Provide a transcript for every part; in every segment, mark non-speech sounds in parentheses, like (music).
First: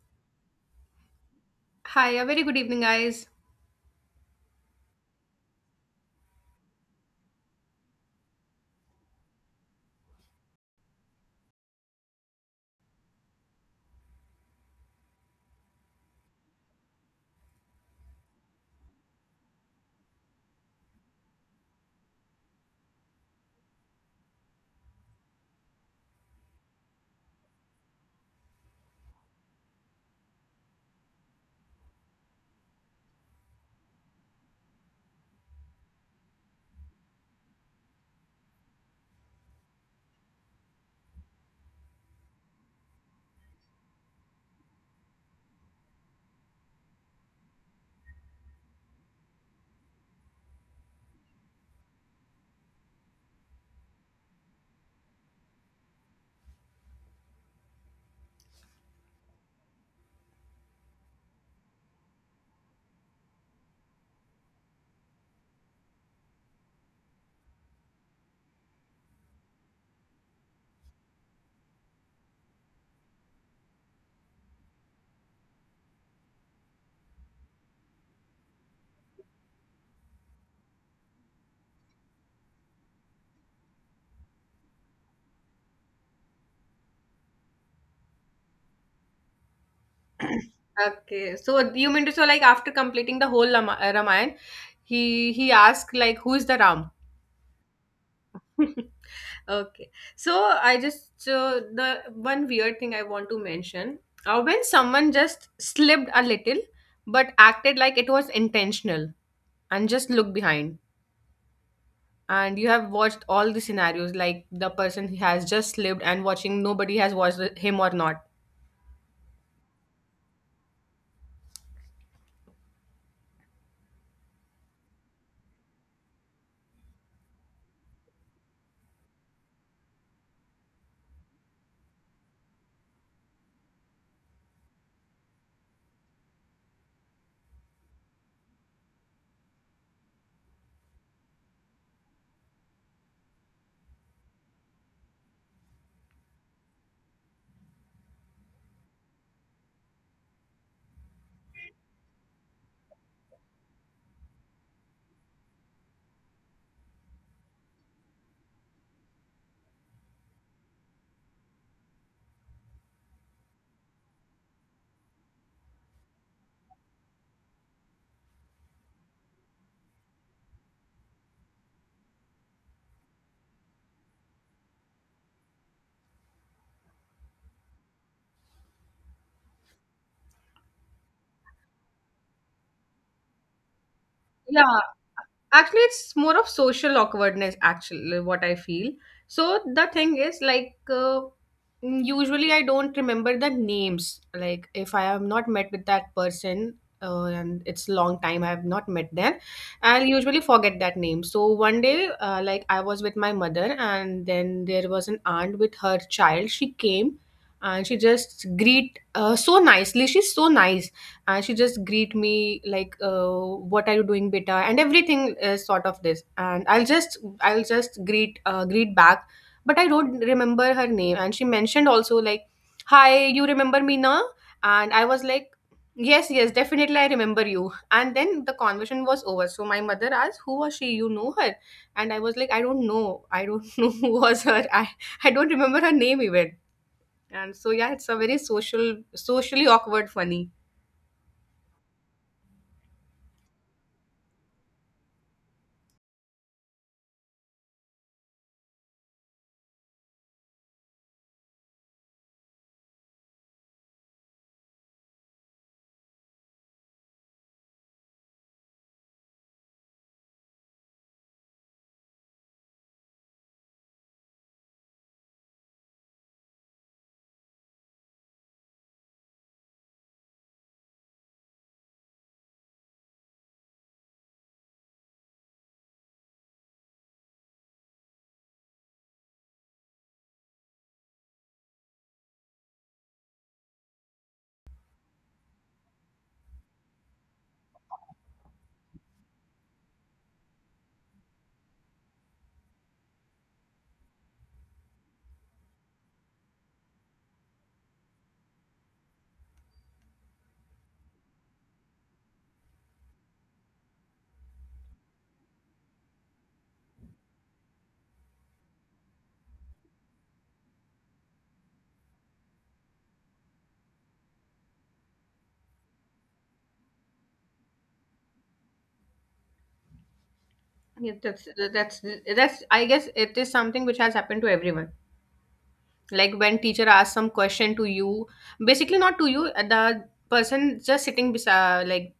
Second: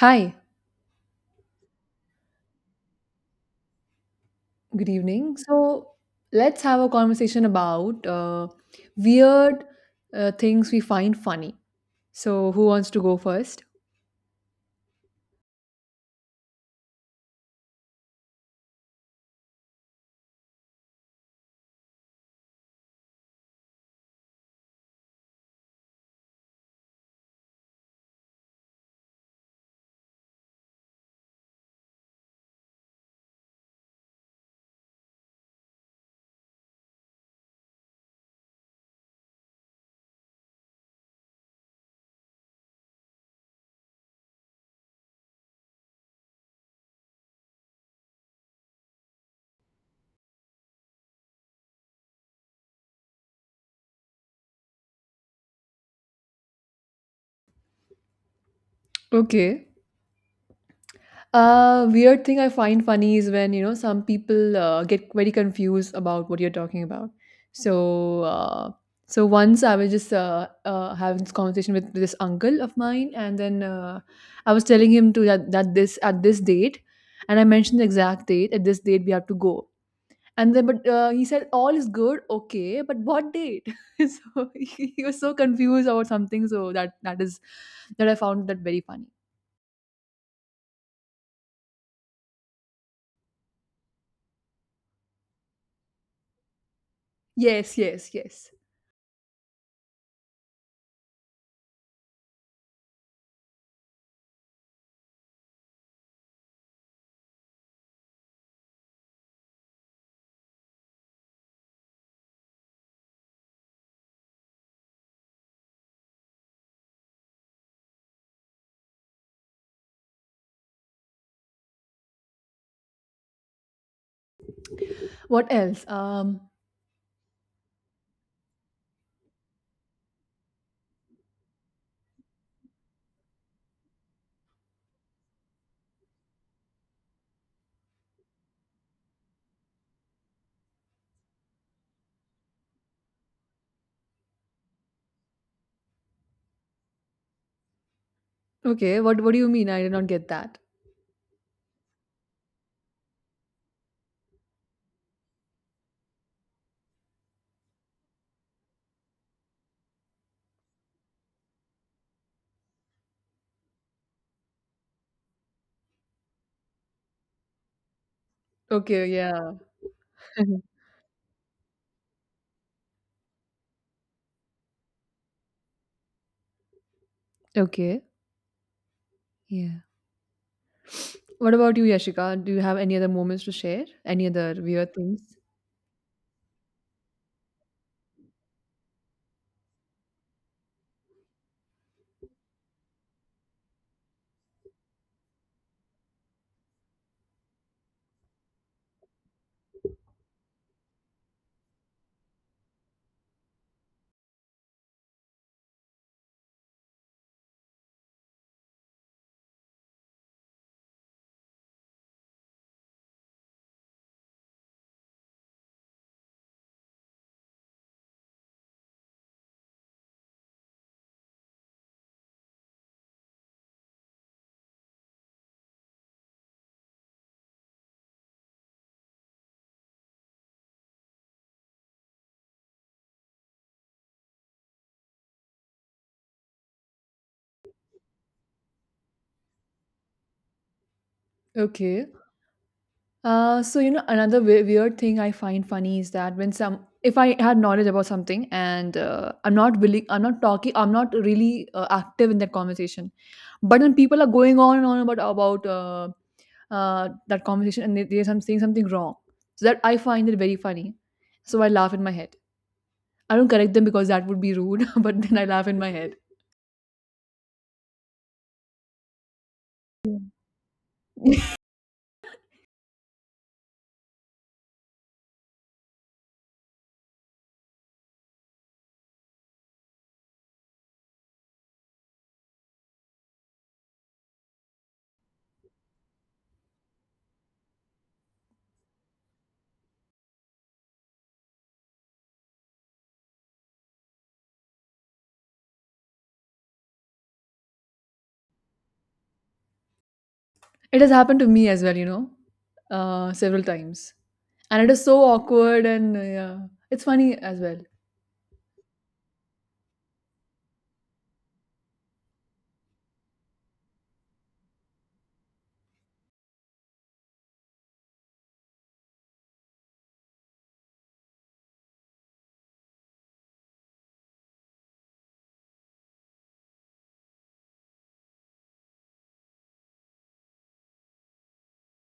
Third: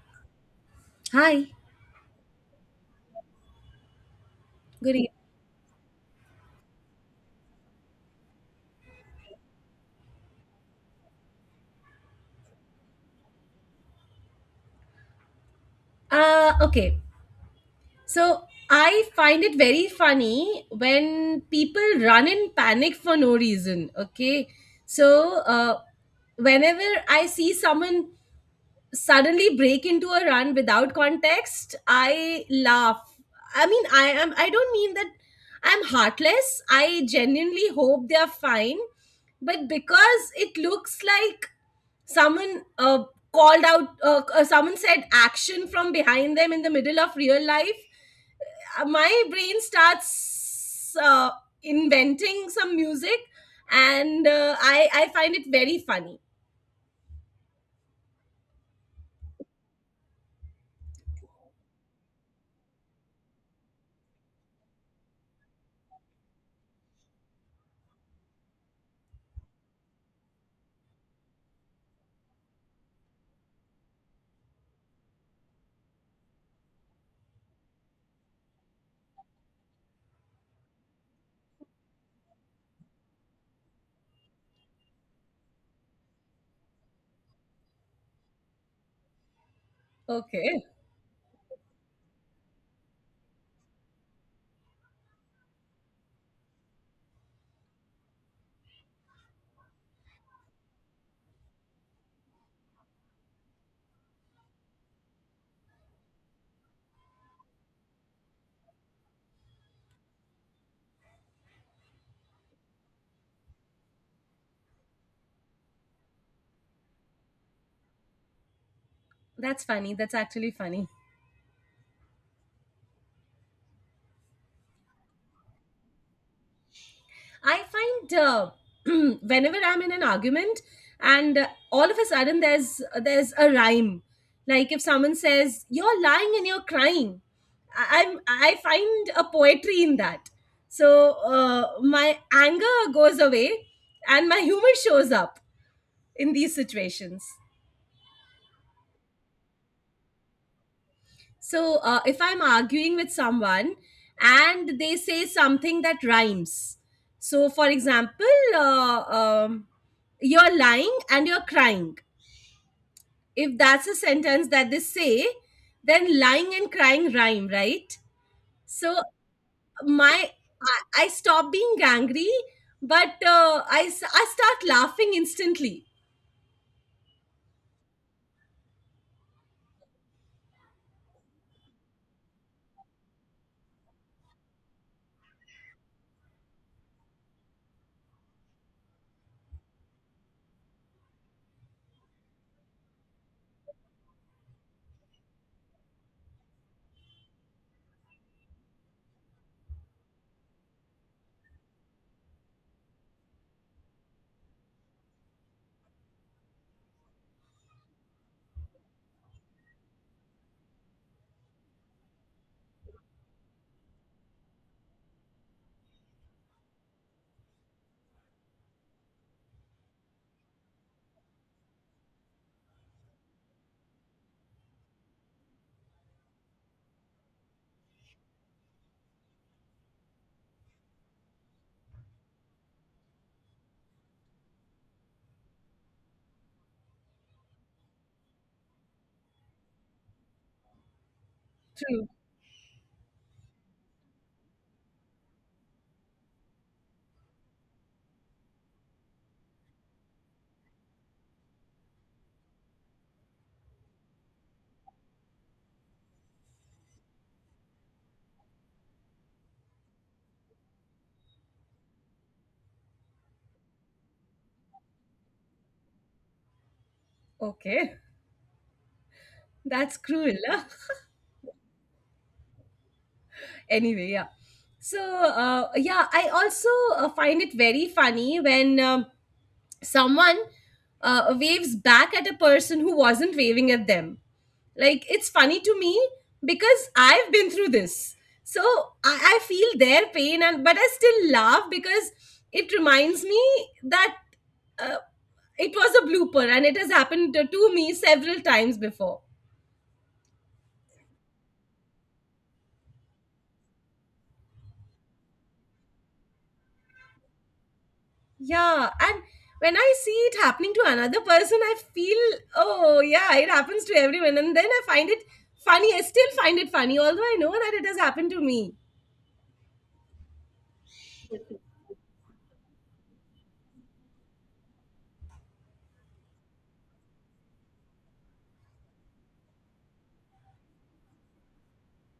Hi, Hi, Hi, a very good evening, guys. good good evening. evening. So let's have a conversation about weird things we find funny. So who wants to go first? Uh, okay. So I find it very funny when people run in panic for no reason. Okay. So whenever I see someone suddenly break into a run without context, I laugh. I mean, I don't mean that I'm heartless. I genuinely hope they are fine, but because it looks like someone called out someone said action from behind them in the middle of real life. My brain starts inventing some music, and I find it very funny. Okay. Weird thing I find funny is when you know some people get very confused about what you're talking about. So uh, so once I was just having this conversation with this uncle of mine, and then I was telling him that this at this date, and I mentioned the exact date. At this date, we have to go. And then, but he said, all is good, okay, but what date? (laughs) So he was so confused about something. So that is that I found that very funny. (clears throat) Okay, Okay, so you mean to say, like, after completing the whole Ramayana, he asked, like, who is the Ram? Yes, yes, yes. (laughs) Okay, so I just the one weird thing I want to mention, when someone just slipped a little but acted like it was intentional and just look behind, and you have watched all the scenarios, like the person he has just slipped and watching nobody has watched him or not. that's funny. That's actually funny. What else? I find (clears throat) whenever I'm in an argument, and all of a sudden there's a rhyme. Like if someone says you're lying and you're crying, I find a poetry in that. So my anger goes away, and my humor shows up in these situations. Okay, what do you mean? I did not get that. So if I'm arguing with someone and they say something that rhymes, so for example, uh, um, you're lying and you're crying. If that's a sentence that they say, then lying and crying rhyme, right? So Okay, yeah. my (laughs) I, stop being angry, but I start laughing instantly. Okay, yeah. What about you, Yashika? Do you have any other moments to share? Any other Yeah, weird things? actually, it's more of social awkwardness, actually, what I feel. So the thing is, like, usually I don't remember the names. Like if I have not met with that person and it's long time I have not met them, I'll usually forget that name. So one day, like, I was with my mother, and then there was an aunt with her child, she came, and she just greet, so nicely, she's so nice. And she just greet me like, what are you doing, beta, and everything is sort of this. And I'll just greet back, but I don't remember her name. And she mentioned also, like, hi, you remember me, na? And I was like, yes, yes, definitely I remember you. And then the conversation was over, so my mother asked, who was she, you know her? And I was like, I don't (laughs) know who was her. I don't remember her name even. And so yeah, it's a very socially awkward, funny. Okay. True. So you know another weird thing I find funny is that when some if I had knowledge about something and I'm not willing, I'm not talking, I'm not really active in that conversation, but when people are going on and on about that conversation and they are saying something wrong. So that I find it very funny. So I laugh in my head. I don't correct them because that would be rude, (laughs) but then I laugh in my head. Okay, that's cruel. (laughs) Anyway, yeah. So yeah, I also find it very funny when someone waves back at a person who wasn't waving at them. Like, it's funny to me because I've been through this. So I feel their pain, and but I still laugh because it reminds me that uh, it was a blooper and it has happened to me several times before. It has happened to me as well, you know, several times. And it is so awkward and yeah, it's funny as well. Yeah, and when I see it happening to another person, I feel, oh, yeah, it happens to everyone. And then I find it funny. I still find it funny, although I know that it has happened to me. Yeah, that's that's I guess it is something which has happened to everyone. Like when teacher asks some question to you, basically not to you, the person just sitting beside, like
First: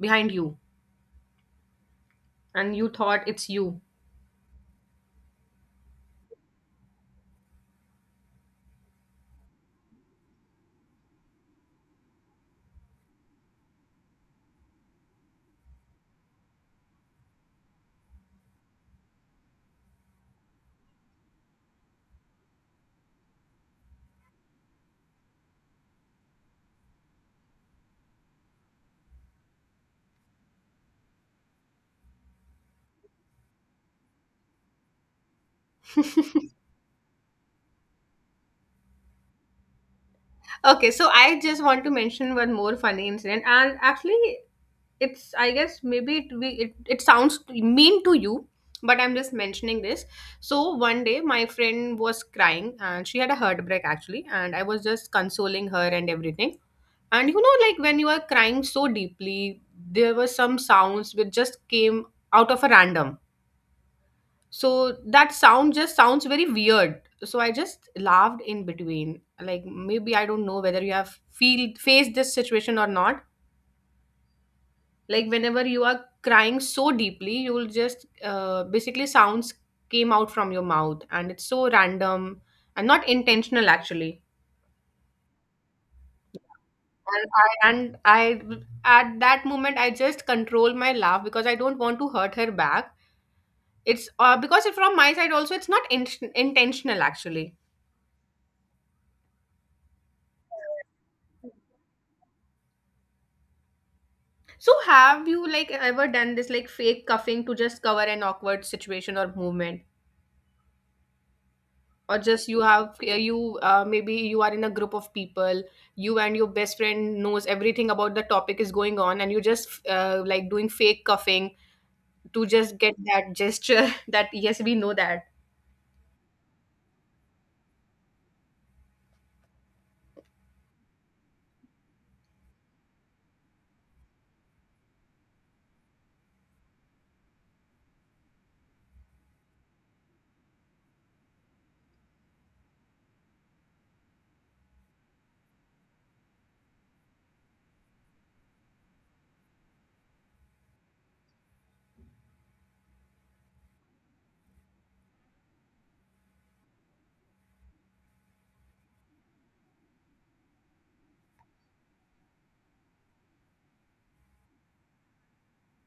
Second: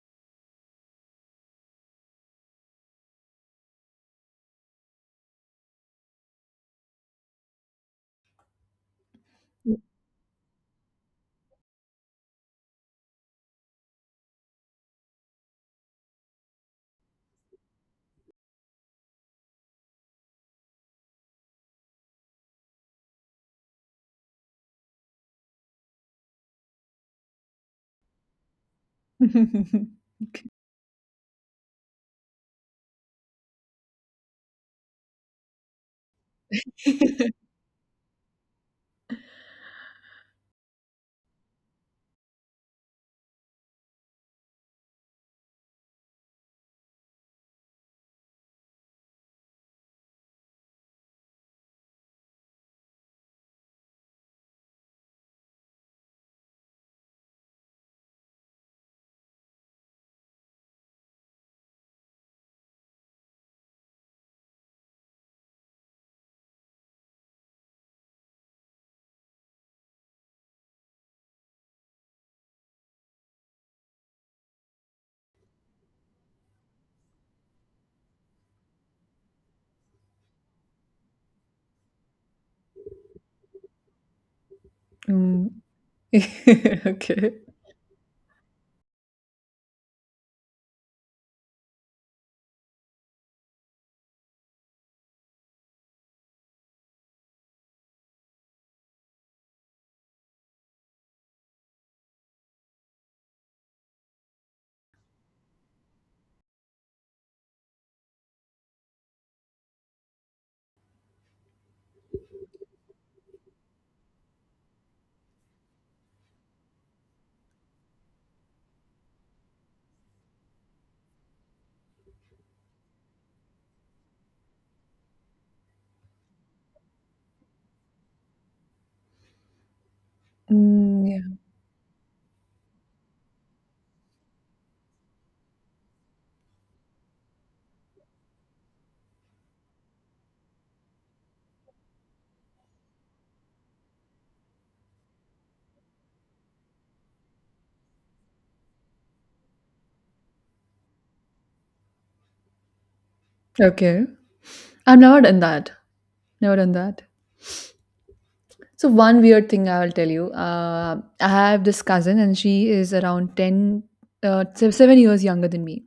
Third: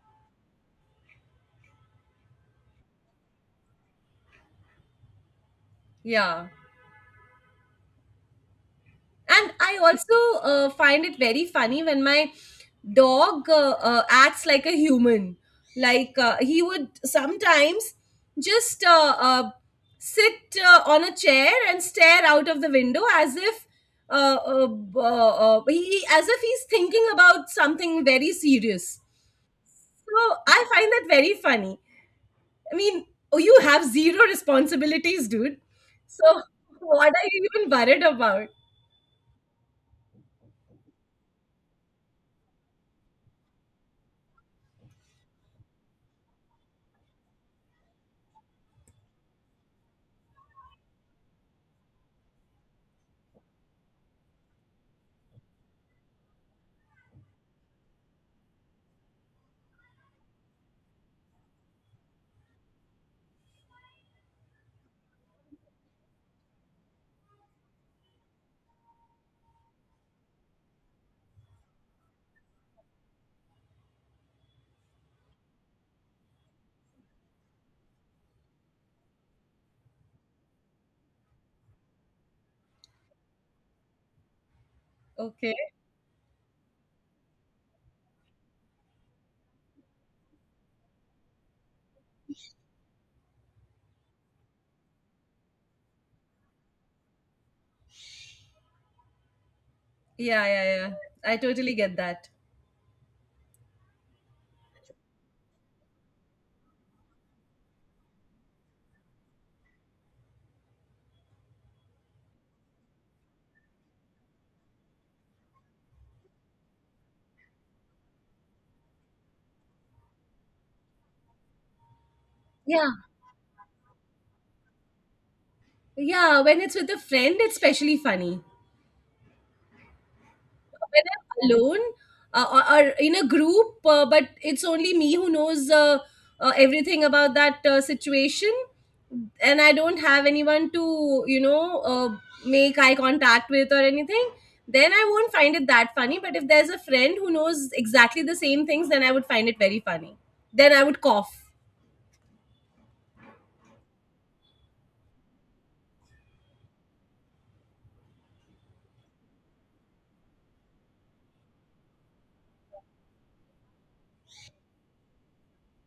behind you, and you thought it's you. Yeah. And I also find it very funny when my dog acts like a human. Like, he would sometimes just sit on a chair and stare out of the window as if b- he as if he's thinking about something very serious. (laughs) So I find that very funny. I mean, oh, you have zero responsibilities, dude. So (laughs) (laughs) what are you even worried about? Okay, so I just want to mention one more funny incident, and actually, it's I guess maybe it sounds mean to you, but I'm just mentioning this. So one day, my friend was crying, and she had a heartbreak actually, and I was just consoling her and everything. And like when you are crying so deeply, there were some sounds which just came out of a random. So that sound just sounds very weird. So I just laughed in between. Like maybe I don't know whether you have feel faced this situation or not. Like whenever you are crying so deeply, you will just, basically, sounds came out from your mouth, and it's so random and not intentional actually. Mm. Okay. (laughs) Okay. And I at that moment I just control my laugh because I don't want to hurt her back. It's because it, from my side also, it's not intentional actually. Yeah, yeah, yeah, I totally get that. So have you, like, ever done this, like, fake cuffing to just cover an awkward situation or movement? Or just you have you maybe you are in a group of people, you and your best friend knows everything about the topic is going on, and you just, like, doing fake cuffing to just Yeah, get that gesture (laughs) that yes, we know that. yeah. When it's with a friend, it's especially funny. When Mm, I'm alone or in a group, but it's only me who knows everything about that situation, and I don't have anyone to, you know, make eye contact with or anything, then I won't find it that funny. But if there's a friend who knows exactly the same things, then I would find it very funny. Then I would cough. yeah. Okay. I've never done that. Never done that. So one weird thing I will tell you. I have this cousin, and she is around ten, 7 years younger than me.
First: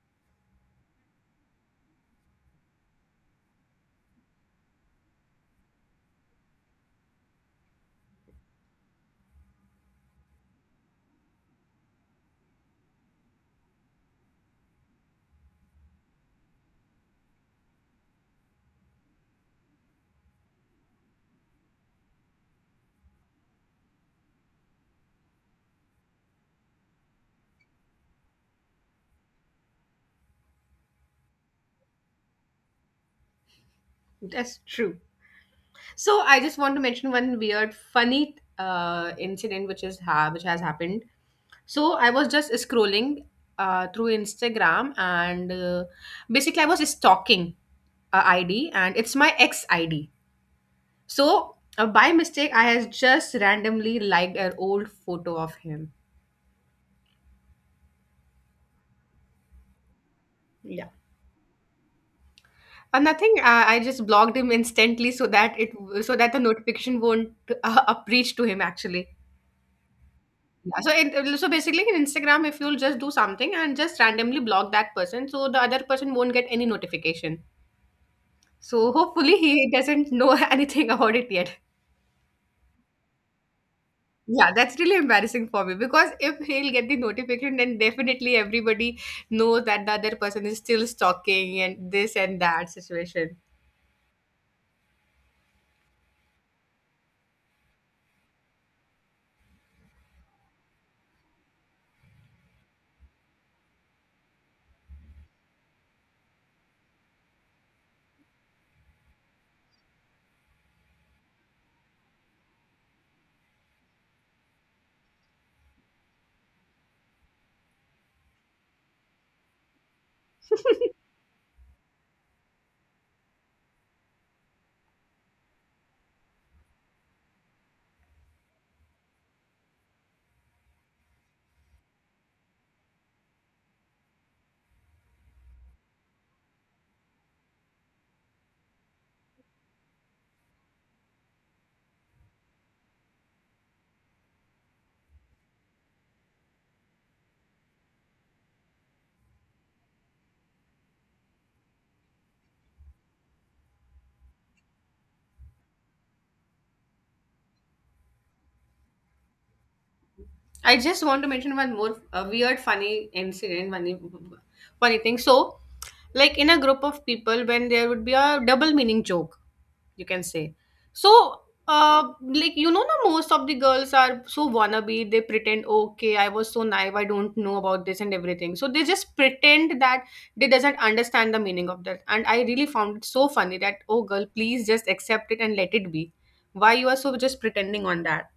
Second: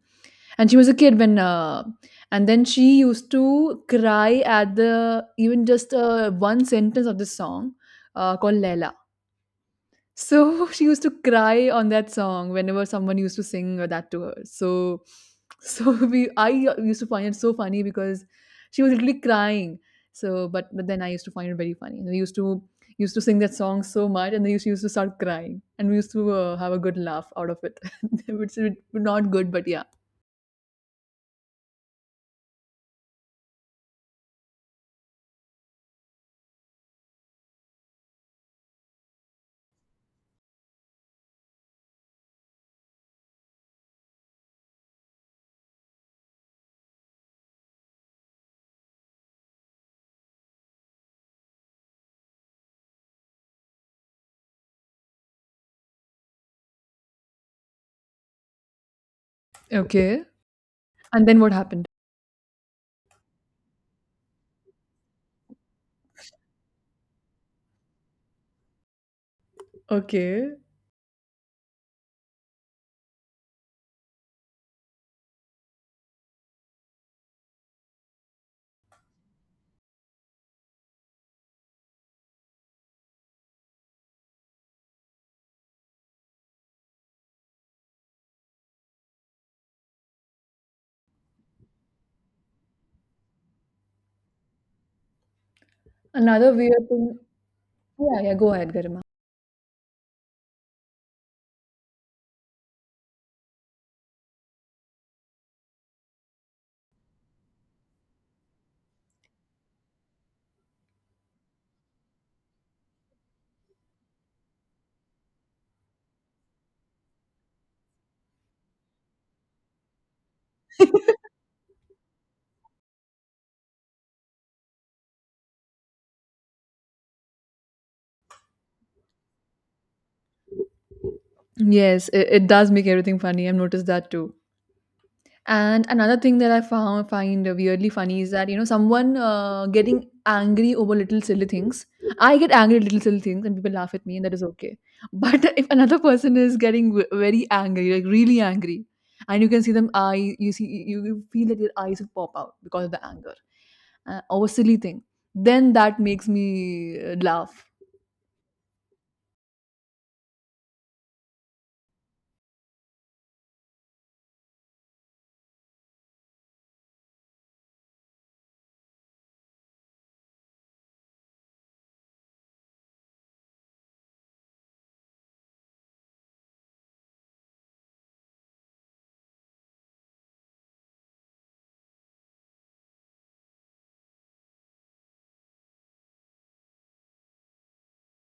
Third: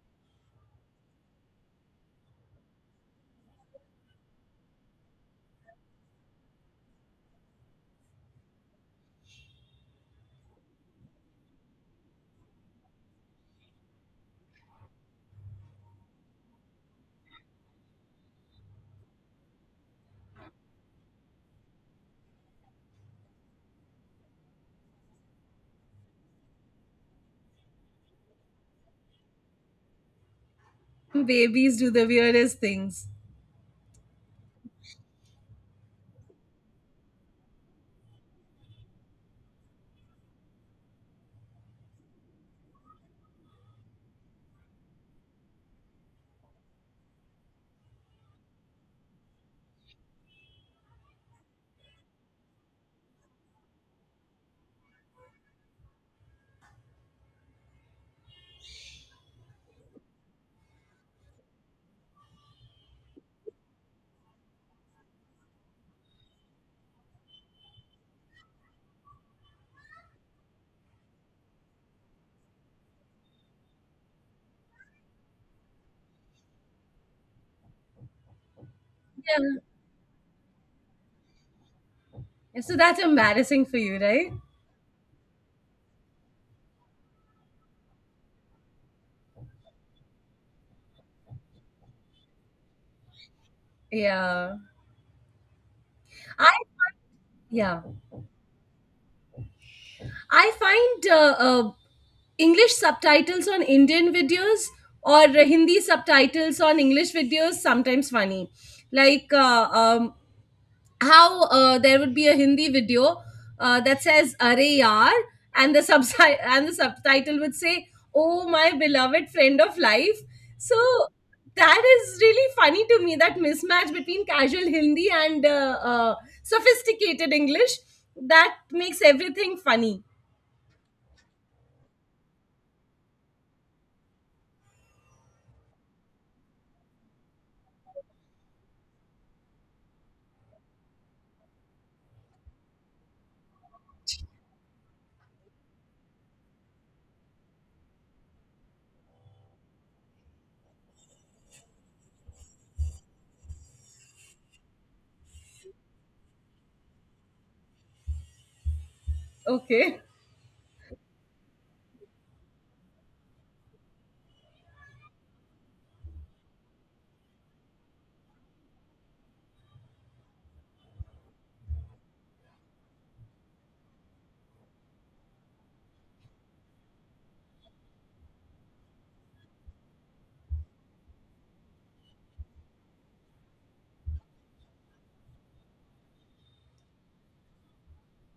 And she was a kid when, and then she used to cry at the even just one sentence of this song called Laila. So (laughs) she used to cry on that song whenever someone used to sing that to her. So (laughs) we I used to find it so funny because she was literally crying. So, but then I used to find it very funny. And we used to used to sing that song so much, and then she used to start crying, and we used to have a good laugh out of it, (laughs) which is not good, but yeah. (laughs) Babies do the weirdest things. That's true. So I just want to mention one weird, funny incident which is which has happened. So I was just scrolling, through Instagram, and basically I was stalking a ID, and it's my ex ID. So by mistake I has just randomly liked an old photo of him. Okay. Yeah. And then what happened? Nothing. I just blocked him instantly, so that it, so that the notification won't (laughs) up reach to him actually. Okay. Yeah, so basically in Instagram, if you'll just do something and just randomly block that person, so the other person won't get any notification. So hopefully he doesn't know (laughs) anything about it yet. Yeah. So that's embarrassing for you, right? Yeah, that's really embarrassing for me, because if he'll get the notification, then definitely everybody knows that the other person is still stalking and this and that situation. Yeah. I Another weird thing. yeah. Yeah, yeah. Go ahead, Garima. I find English subtitles on Indian videos or Hindi subtitles on English videos sometimes funny. Like how there would be a Hindi video that says "Arey Yaar" and (laughs) and the subtitle would say "Oh my beloved friend of life." So that is really funny to me, that mismatch between casual Hindi and sophisticated English, that makes everything funny. Yes, it does make everything funny. I've noticed that too. And another thing that I found find weirdly funny is that you know someone getting angry over little silly things. I get angry at little silly things, and people laugh at me, and that is okay. But (laughs) if another person is getting very angry, like really angry, and you can see them eye, you feel that their eyes will pop out because of the anger over silly thing, then that makes me laugh. Okay. I just want to mention one more weird, funny incident, funny thing. So, like in a group of people, when there would be a double meaning joke, you can say. So, uh like, now most of the girls are so wannabe, they pretend, okay, I was so naive, I don't know about this, and everything. So they just pretend that they doesn't understand the meaning of that, and I really found it so funny that, oh girl, please just accept it and let it be. Why you are so just pretending on that?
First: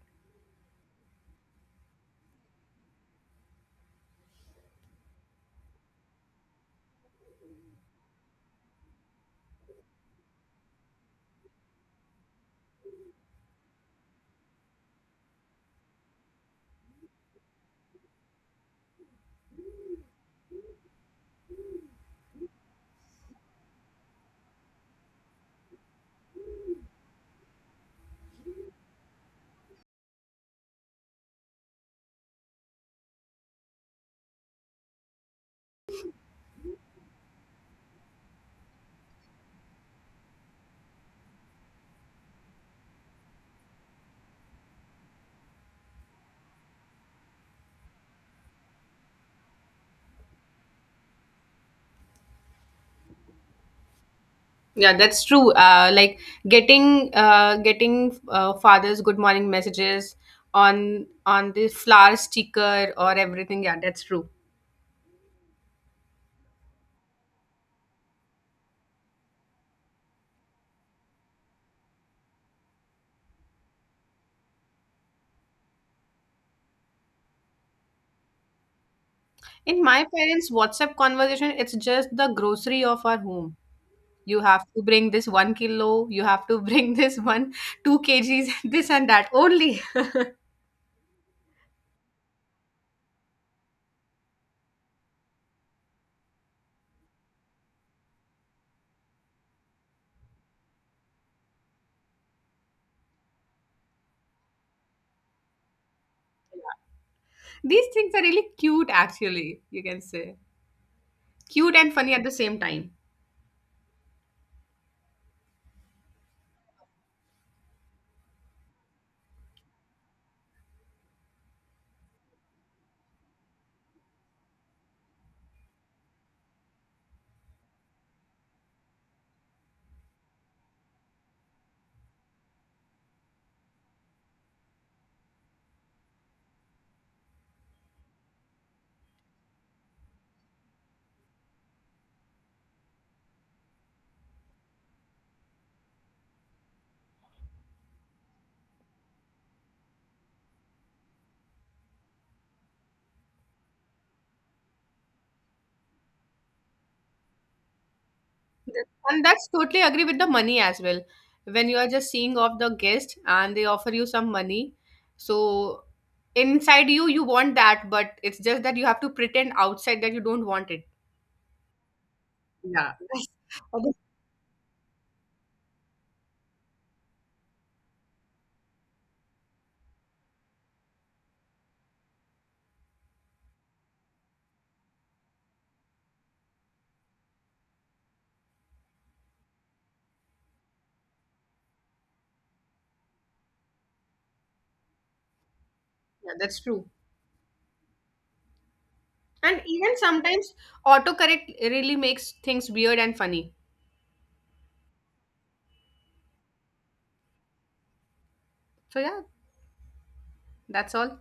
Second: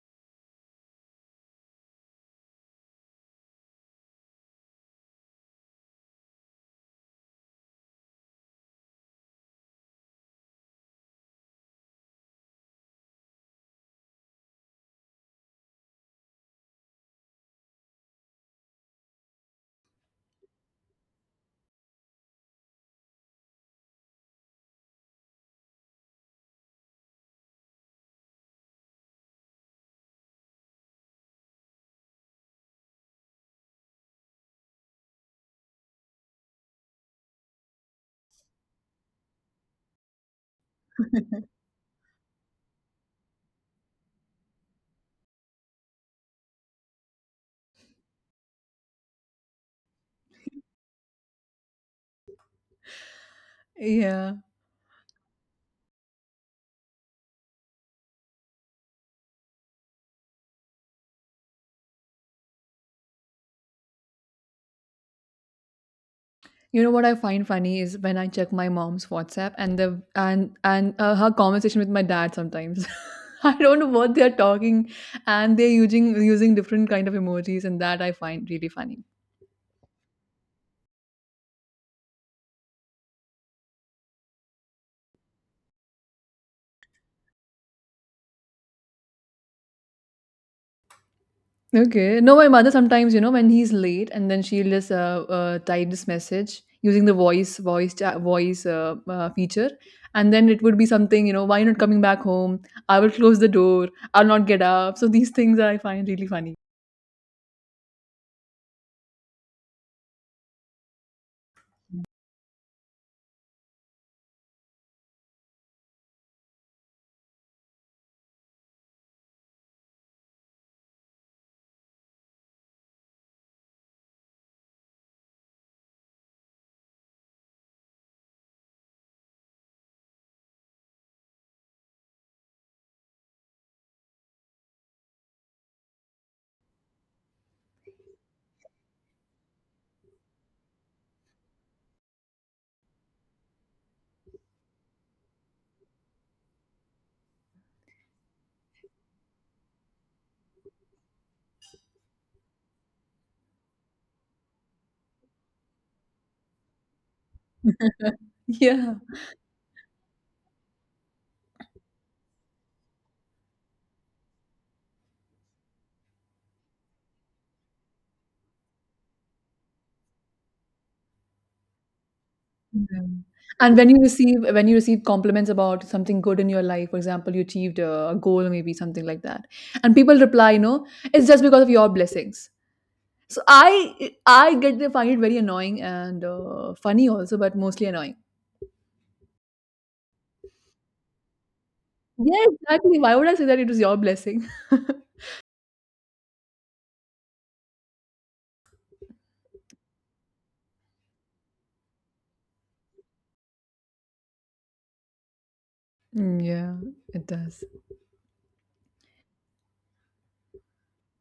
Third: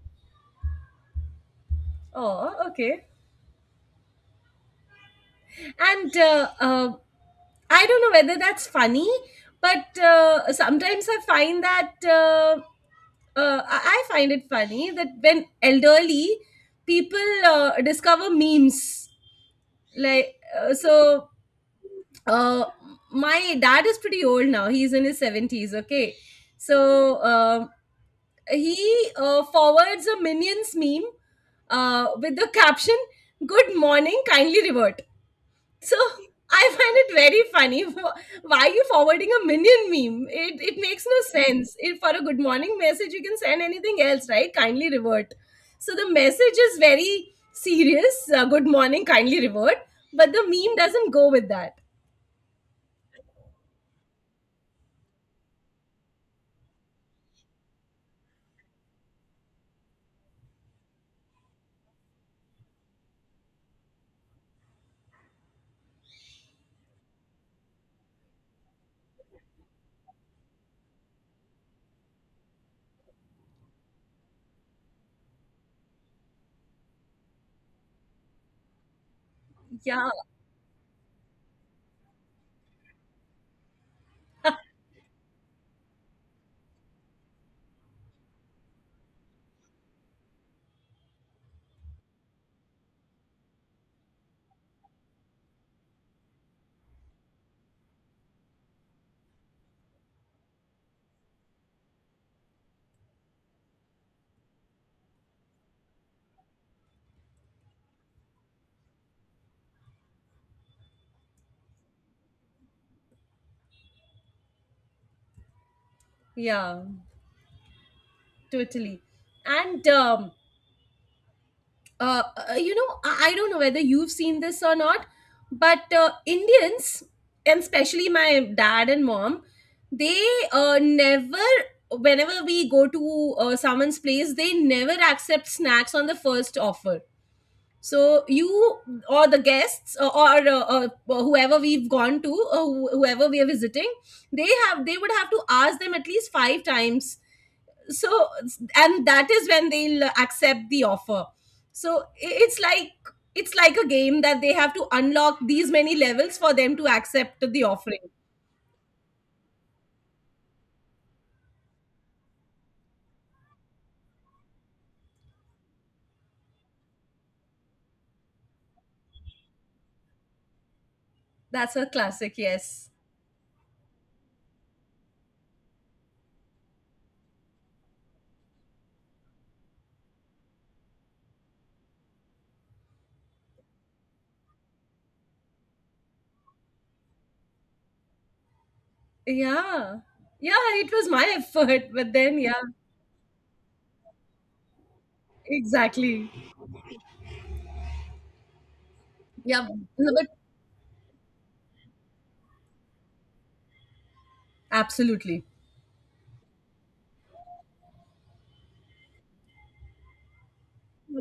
Oh, okay. And I don't know whether that's funny, but sometimes I find that I find it funny that when elderly people discover memes, like uh, so. Uh, my dad is pretty old now; he's in his seventies. Okay, so he forwards a Minions meme with the caption "Good morning, kindly revert." So I find it very funny. (laughs) Why are you forwarding a Minion meme? It makes no sense. If for a good morning message, you can send anything else, right? Kindly revert. So the message is very serious. Good morning, kindly revert. But the meme doesn't go with that. Yeah. Yeah, that's true. Like getting, father's good morning messages on the flower sticker or everything. Yeah, that's true. You know what I find funny is when I check my mom's WhatsApp and the and her conversation with my dad sometimes. (laughs) I don't know what they're talking and they're using different kind of emojis and that I find really funny. In my Yeah, parents' WhatsApp conversation, it's just the grocery of our home. You have to bring this 1 kilo, you have to (laughs) bring this one, 2 kgs, (laughs) this and that only. Okay. No, my mother sometimes, you know, when he's late and then she'll just type this message using the voice feature and then it would be something, you know, why not coming back home? I will close the door. I'll not get up. So these things I find really funny. (laughs) These things are really cute, actually, you can say. Cute and funny at the same time. yeah, totally. And uh, you know, I don't know whether you've seen this or not, but Indians, and especially my dad and mom, they never, whenever we go to someone's place, they never accept snacks on the first offer. So you or the guests, or whoever we've gone to, or whoever we are visiting, they would have to ask them at least five times. So, and that is when they'll accept the offer. So, it's like, it's like a game that they have to unlock these many levels for them to accept the offering. (laughs) That- Yeah. And that's totally agree with the money as well. When you are just seeing off the guest and they offer you some money, so inside you, you want that, but it's just that you have to pretend outside that you don't want it. That's a classic, yes. Yeah, (laughs) Yeah. that's, And when you receive compliments about something good in your life, for example, you achieved a goal, maybe something like that, and people reply, "No, it's just because of your blessings." So I get they find it very annoying and funny also, but mostly annoying. Yeah, yeah, it was my effort, but then Yeah, yeah. exactly. Why would I say that it was your blessing? (laughs) Exactly. yeah, that's true. And Yeah. even No, but sometimes autocorrect really makes things weird and funny. absolutely. Mm, yeah, it does. So yeah, that's all.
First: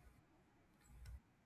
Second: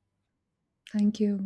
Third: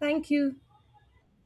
Thank you. Thank you.